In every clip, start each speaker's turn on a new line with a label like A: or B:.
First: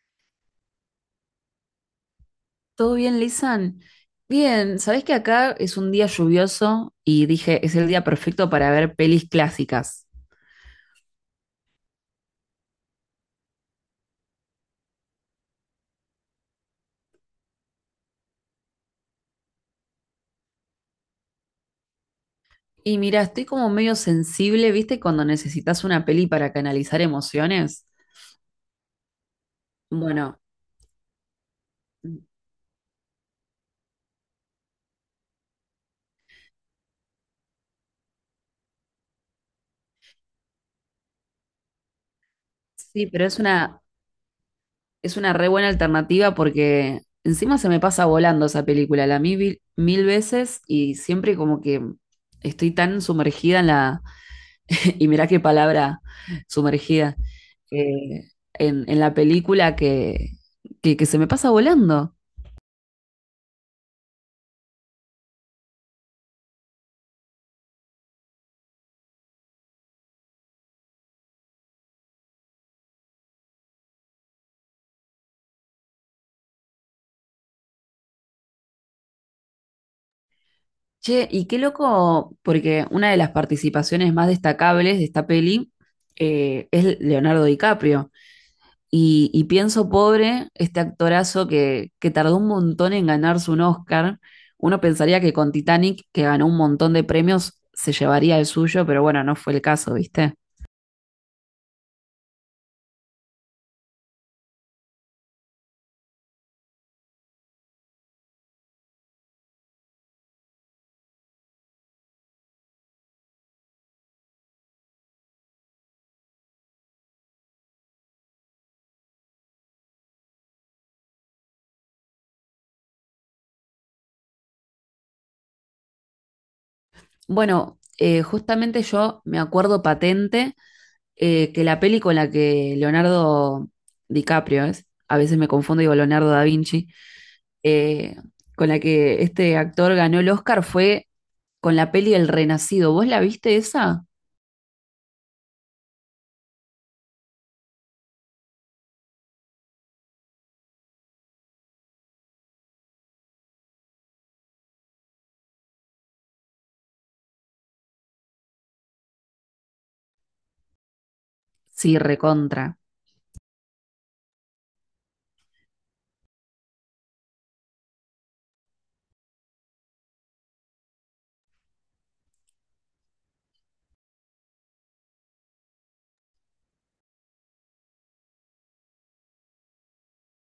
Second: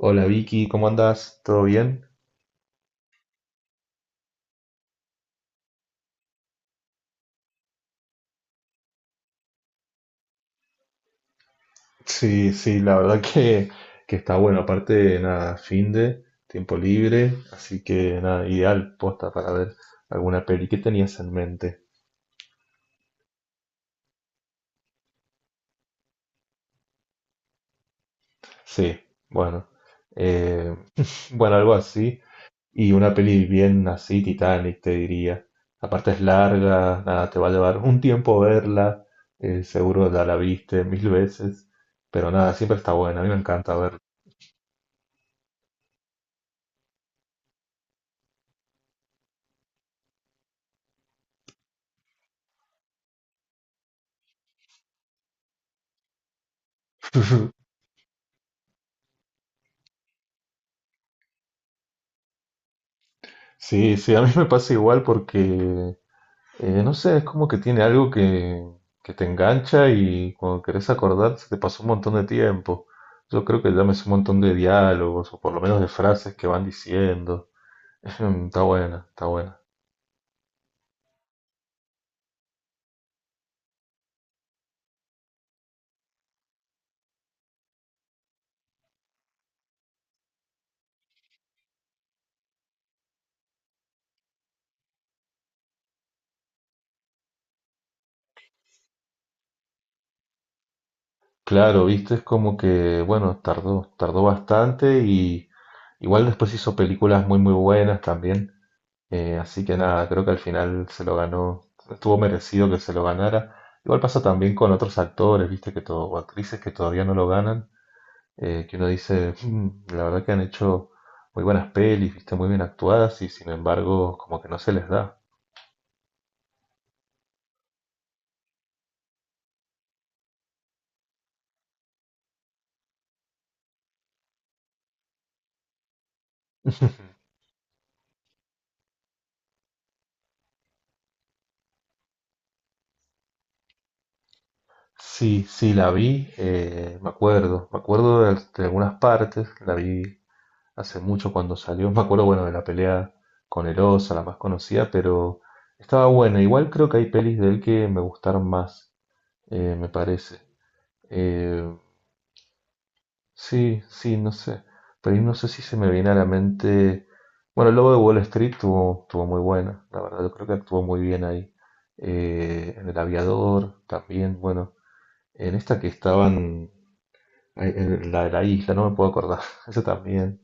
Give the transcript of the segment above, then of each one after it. A: Hola Vicky, ¿cómo andás? ¿Todo bien?
B: ¿Todo bien, Lisan? Bien, sabés que acá es un día lluvioso y dije, es el día perfecto para ver pelis clásicas.
A: Sí, sí, la verdad que está bueno. Aparte, nada, fin de tiempo libre, así que nada, ideal posta para ver alguna peli. ¿Qué tenías en mente?
B: Y mira, estoy como medio sensible, ¿viste? Cuando necesitas una peli para canalizar emociones.
A: Sí, bueno,
B: Bueno,
A: eh, bueno, algo así. Y una peli bien así, Titanic, te diría. Aparte es larga, nada, te va a llevar un tiempo verla. Seguro ya la viste mil veces, pero nada, siempre está
B: sí,
A: buena. A
B: pero
A: mí me encanta verla.
B: es una re buena alternativa porque encima se me pasa volando esa película. La vi mil, mil veces y siempre como que estoy tan sumergida Y mirá qué palabra sumergida en la película que se me pasa volando.
A: Sí, sí, a mí me pasa igual porque no sé, es como que tiene algo que te engancha y cuando querés acordar se te pasó un montón de tiempo. Yo creo que ya me sé un montón de diálogos o por lo menos de frases que van diciendo. Está buena, está buena.
B: Che, y qué loco, porque una de las participaciones más destacables de esta peli es Leonardo DiCaprio. Y pienso, pobre, este actorazo que tardó un montón en ganarse un Oscar. Uno pensaría que con Titanic, que ganó un montón de premios, se llevaría el suyo, pero bueno, no fue el caso, ¿viste?
A: Claro, viste, es como que, bueno, tardó bastante y igual después hizo películas muy buenas también. Así que nada, creo que al final se lo ganó, estuvo merecido que se lo ganara. Igual pasa también con otros actores, viste, o actrices que todavía no lo ganan, que uno dice, "Mm, la verdad que han hecho muy buenas pelis, viste, muy bien actuadas y sin embargo como que no se les da".
B: Bueno, justamente yo me acuerdo patente que la peli con la que Leonardo DiCaprio es, a veces me confundo, digo Leonardo da Vinci, eh, con la que este actor ganó el Oscar fue con la peli El Renacido. ¿Vos la viste esa?
A: Sí, sí, la vi, me acuerdo de algunas partes, la vi hace mucho cuando salió, me acuerdo, bueno, de la pelea con Erosa, la más conocida, pero estaba buena. Igual creo que hay pelis de él que me gustaron más. Me parece. Eh,
B: Sí, recontra.
A: sí, sí, no sé. Pero ahí no sé si se me viene a la mente. Bueno, el Lobo de Wall Street tuvo muy buena, la verdad, yo creo que actuó muy bien ahí. En El Aviador también, bueno, en esta que estaban, ay, en la de la isla, no me puedo acordar, esa también.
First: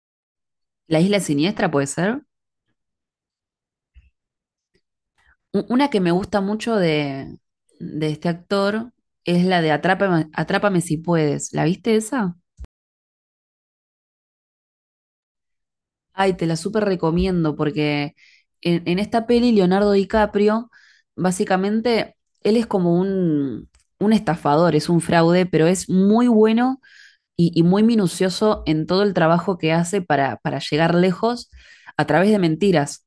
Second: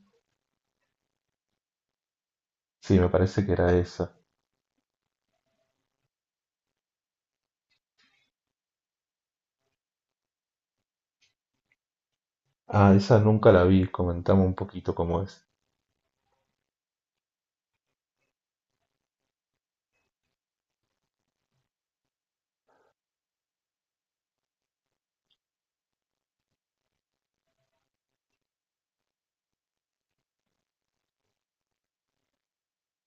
B: La Isla Siniestra puede ser.
A: Sí, me parece que era esa.
B: Una que me gusta mucho de este actor es la de Atrápame si puedes. ¿La viste esa?
A: Ah, esa nunca la vi, comentame un poquito cómo es.
B: Ay, te la súper recomiendo porque en esta peli Leonardo DiCaprio, básicamente, él es como un estafador, es un fraude, pero es muy bueno y muy minucioso en todo el trabajo que hace para llegar lejos a través de mentiras.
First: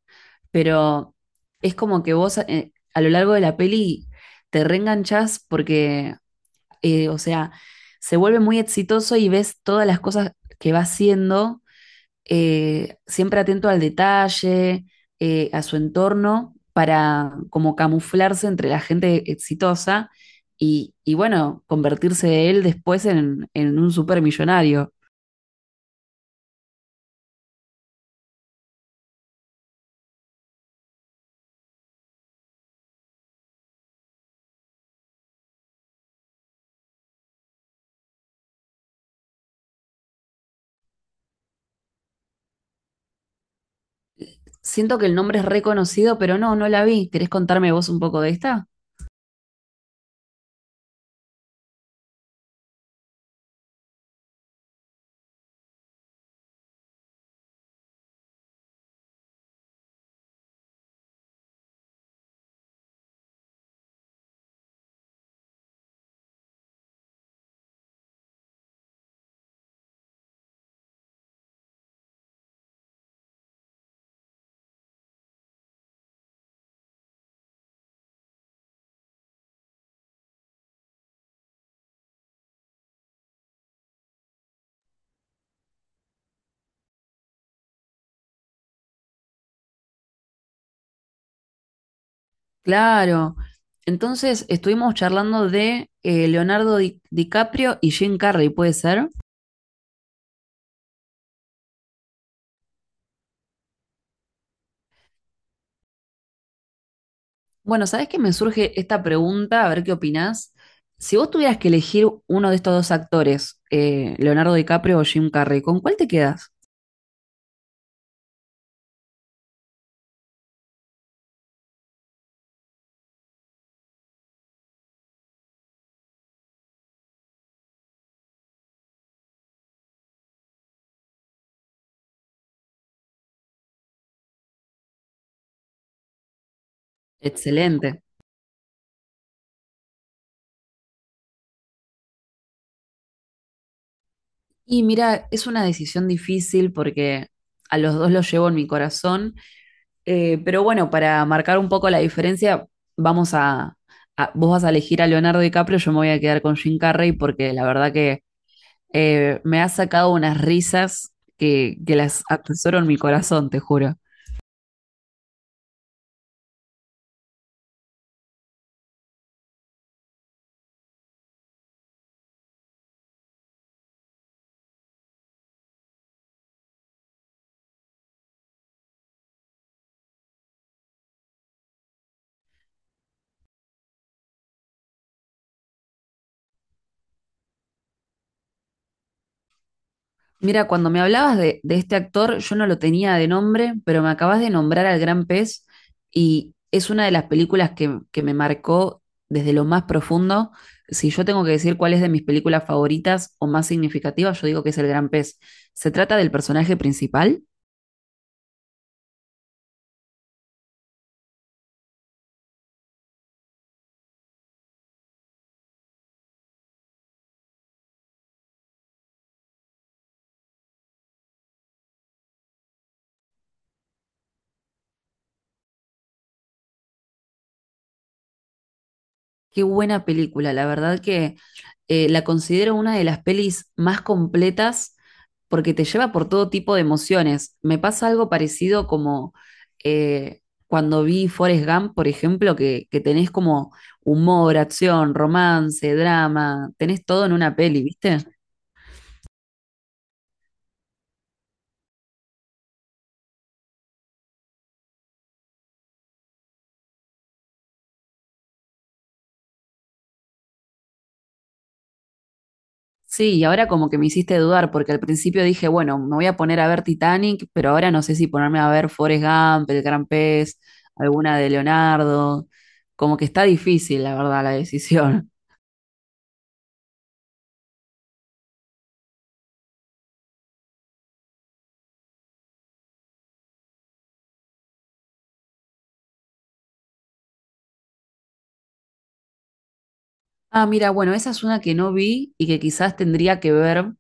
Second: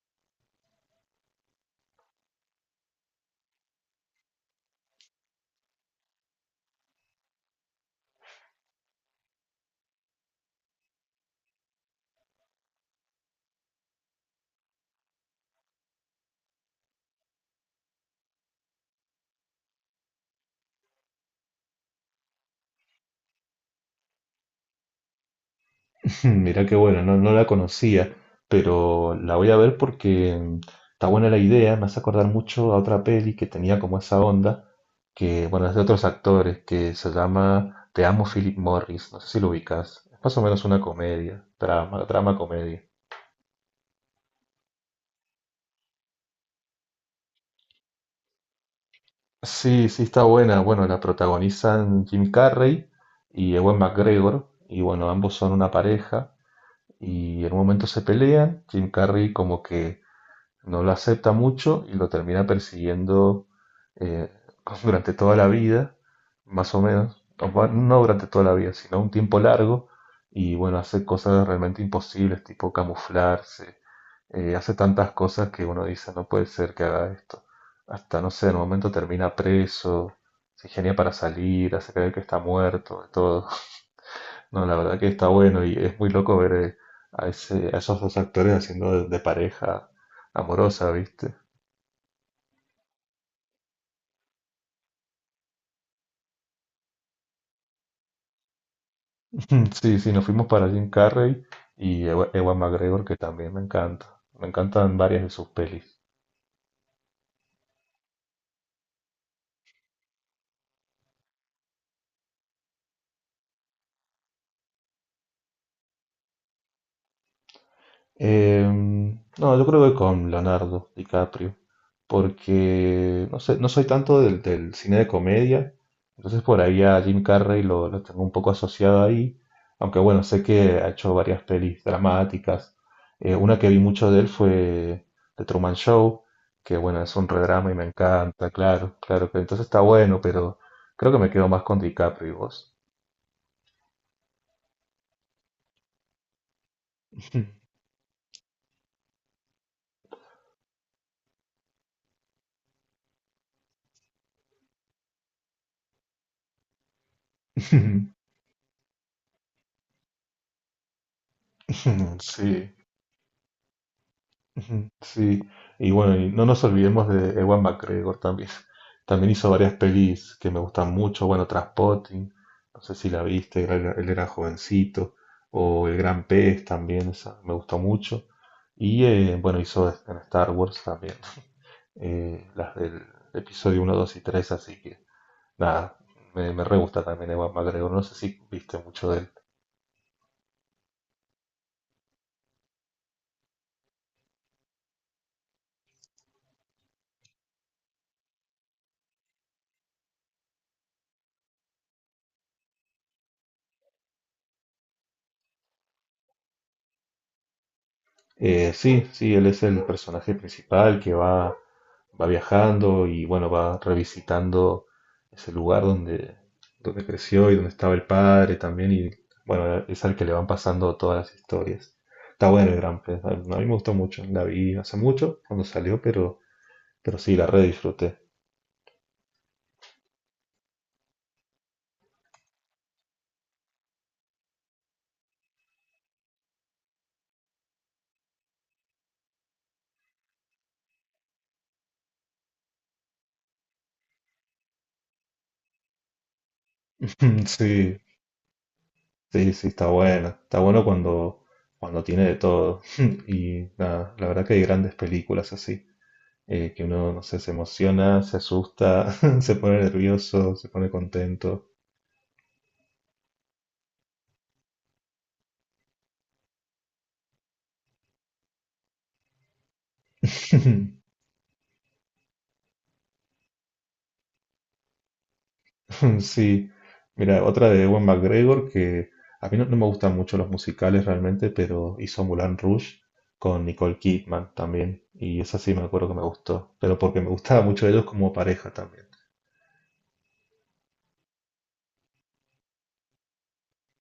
B: Pero es como que vos a lo largo de la peli te reenganchás porque, o sea, se vuelve muy exitoso y ves todas las cosas que va haciendo, siempre atento al detalle, a su entorno, para como camuflarse entre la gente exitosa y bueno, convertirse él después en un supermillonario.
A: Hmm, mira qué bueno, no, no la conocía, pero la voy a ver porque mm, está buena la idea, me hace acordar mucho a otra peli que tenía como esa onda, que bueno, es de otros actores, que se llama Te amo Philip Morris, no sé si lo ubicas, es más o menos una comedia, drama, drama comedia.
B: Siento que el nombre es reconocido, pero no, no la vi. ¿Querés contarme vos un poco de esta?
A: Sí, sí, está buena, bueno, la protagonizan Jim Carrey y Ewan McGregor, y bueno, ambos son una pareja, y en un momento se pelean, Jim Carrey como que no lo acepta mucho y lo termina persiguiendo eh, durante toda la vida, más o menos, no durante toda la vida, sino un tiempo largo, y bueno, hace cosas realmente imposibles, tipo camuflarse, hace tantas cosas que uno dice, no puede ser que haga esto. Hasta, no sé, en un momento termina preso, se ingenia para salir, hace creer que está muerto, de todo. No, la verdad que está bueno y es muy loco ver a esos dos actores haciendo de pareja amorosa, ¿viste?
B: Claro. Entonces estuvimos charlando de DiCaprio y Jim Carrey, ¿puede ser?
A: Sí, sí, nos fuimos para Jim Carrey y Ewa McGregor, que también me encanta. Me encantan varias de sus películas.
B: Bueno, ¿sabés que me surge esta pregunta? A ver qué opinás. Si vos tuvieras que elegir uno de estos dos actores, Leonardo DiCaprio o Jim Carrey, ¿con cuál te quedas?
A: Em, no, yo creo que con Leonardo DiCaprio, porque no sé, no soy tanto del cine de comedia, entonces por ahí a Jim Carrey lo tengo un poco asociado ahí, aunque bueno, sé que ha hecho varias pelis dramáticas. Una que vi mucho de él fue The Truman Show, que bueno, es un redrama y me
B: Excelente.
A: encanta, claro, claro que entonces está bueno, pero creo que me quedo más con DiCaprio. ¿Y vos?
B: Y mira, es una decisión difícil porque a los dos los llevo en mi corazón. Pero bueno, para marcar un poco la diferencia, vamos a, vos vas a elegir a Leonardo DiCaprio, yo me voy a quedar con Jim Carrey porque la verdad que me ha sacado unas risas que las
A: Sí.
B: atesoro en mi corazón, te juro.
A: Ujú, sí, y bueno, y no nos olvidemos de Ewan McGregor también. También hizo varias pelis que me gustan mucho. Bueno, Trainspotting, no sé si la viste, él era jovencito. O El Gran Pez también, esa me gustó mucho. Y bueno, hizo en Star Wars también, las del episodio uno, 2 y 3. Así que nada, me re gusta también Ewan McGregor. No sé si viste mucho de él.
B: Mira, cuando me hablabas de este actor, yo no lo tenía de nombre, pero me acabas de nombrar al Gran Pez y es una de las películas que me marcó desde lo más profundo. Si yo tengo que decir cuál es de mis películas favoritas o más significativas, yo digo que es El Gran Pez. ¿Se trata del personaje principal?
A: Sí, sí, él es el personaje principal que va viajando y bueno, va revisitando ese lugar donde creció y donde estaba el padre también y bueno, es al que le van pasando todas las historias. Está bueno el Gran Prix, a mí me gustó mucho, la vi hace mucho cuando salió, pero sí, la re disfruté.
B: Qué buena película, la verdad que la considero una de las pelis más completas porque te lleva por todo tipo de emociones. Me pasa algo parecido como, cuando vi Forrest Gump, por ejemplo, que tenés como humor, acción, romance, drama, tenés todo en una peli,
A: Sí,
B: ¿viste?
A: sí, sí, está buena, está bueno cuando tiene de todo y nada, la verdad que hay grandes películas así. Que uno, no sé, se emociona, se asusta, se pone nervioso, se pone contento.
B: Sí, y ahora como que me hiciste dudar, porque al principio dije, bueno, me voy a poner a ver Titanic, pero ahora no sé si ponerme a ver Forrest Gump, El Gran Pez, alguna de Leonardo. Como que está difícil, la verdad, la decisión.
A: Sí, mira, otra de Ewan McGregor que a mí no, no me gustan mucho los musicales realmente, pero hizo Moulin Rouge con Nicole Kidman también, y esa sí me acuerdo que me gustó, pero porque me gustaba mucho ellos como pareja también.
B: Ah, mira, bueno, esa es una que no vi y que quizás tendría que ver,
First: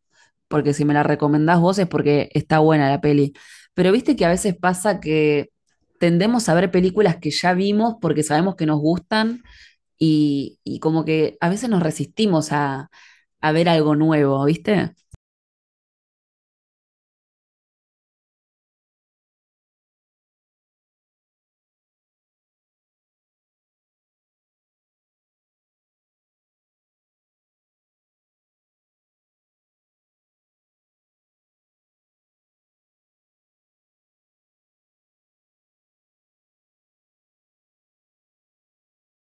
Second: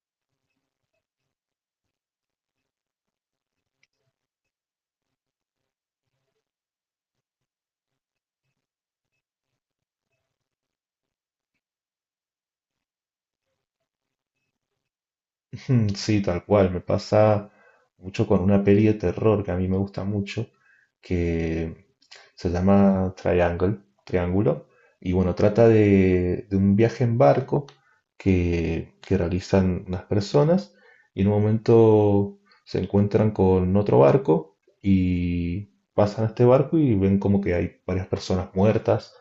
B: porque si me la recomendás vos es porque está buena la peli. Pero viste que a veces pasa que tendemos a ver películas que ya vimos porque sabemos que nos gustan y como que a veces nos resistimos a ver algo nuevo, ¿viste?
A: Mm, sí, tal cual, me pasa mucho con una peli de terror que a mí me gusta mucho, que se llama Triangle, Triángulo, y bueno, trata de un viaje en barco que realizan unas personas y en un momento se encuentran con otro barco y pasan a este barco y ven como que hay varias personas muertas,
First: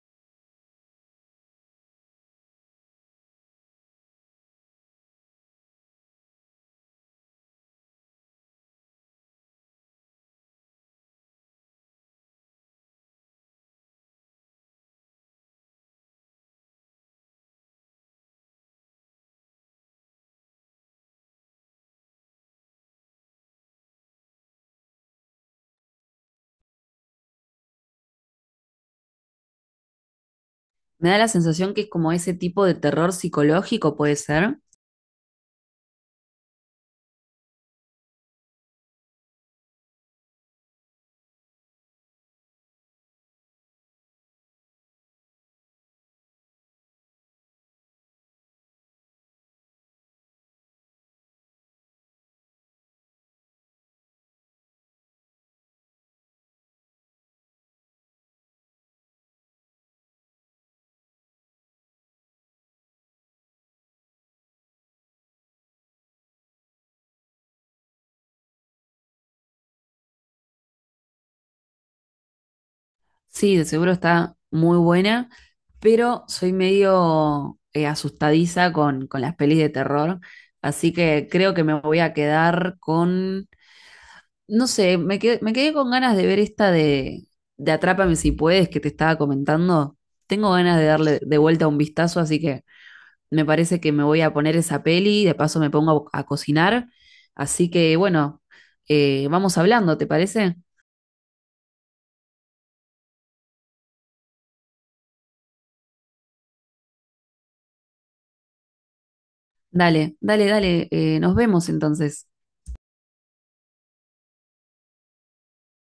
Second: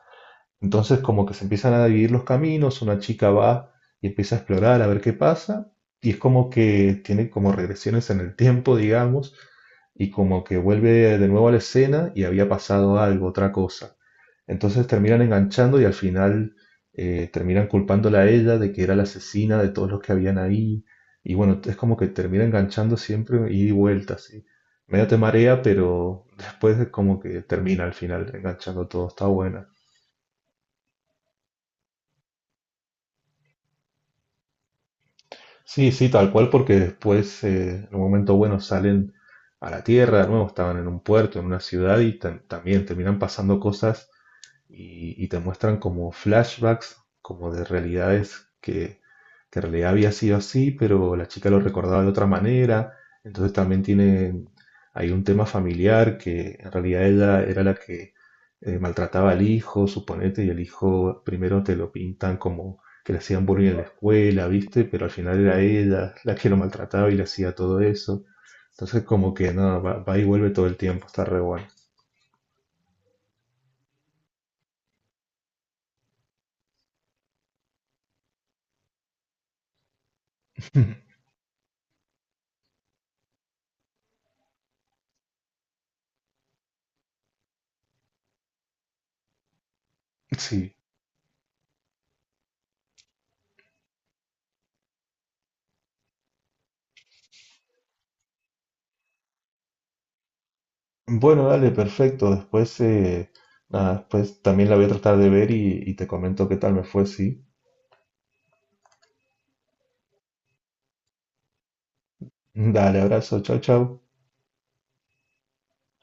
A: entonces como que se empiezan a dividir los caminos, una chica va y empieza a explorar a ver qué pasa, y es como que tiene como regresiones en el tiempo, digamos, y como que vuelve de nuevo a la escena y había pasado algo, otra cosa. Entonces terminan enganchando y al final terminan culpándola a ella de que era la asesina de todos los que habían ahí. Y bueno, es como que termina enganchando siempre ida y vuelta, así. Medio te marea, pero después es como que termina al final enganchando todo, está buena.
B: Me da la sensación que es como ese tipo de terror psicológico, puede ser.
A: Sí, sí, tal cual, porque después, en un momento bueno, salen a la tierra, de nuevo, estaban en un puerto, en una ciudad y también terminan pasando cosas y te muestran como flashbacks, como de realidades que en realidad había sido así, pero la chica lo recordaba de otra manera. Entonces también tiene hay un tema familiar que en realidad ella era la que maltrataba al hijo, suponete, y el hijo primero te lo pintan como que le hacían bullying en la escuela, ¿viste? Pero al final era ella la que lo maltrataba y le hacía todo eso. Entonces como que no, va y vuelve todo el tiempo, está re bueno.
B: Sí, de seguro está muy buena, pero soy medio asustadiza con las pelis de terror, así que creo que me voy a quedar con, no sé, me quedé con ganas de ver esta de Atrápame si puedes que te estaba comentando. Tengo
A: Sí,
B: ganas de darle de vuelta un vistazo, así que me parece que me voy a poner esa peli, de paso me pongo a cocinar. Así que bueno, vamos hablando, ¿te parece?
A: bueno, dale, perfecto. Después, nada, después también la voy a tratar de ver y te comento qué tal me fue, sí.
B: Dale, nos vemos entonces.
A: Dale, abrazo, chao, chao.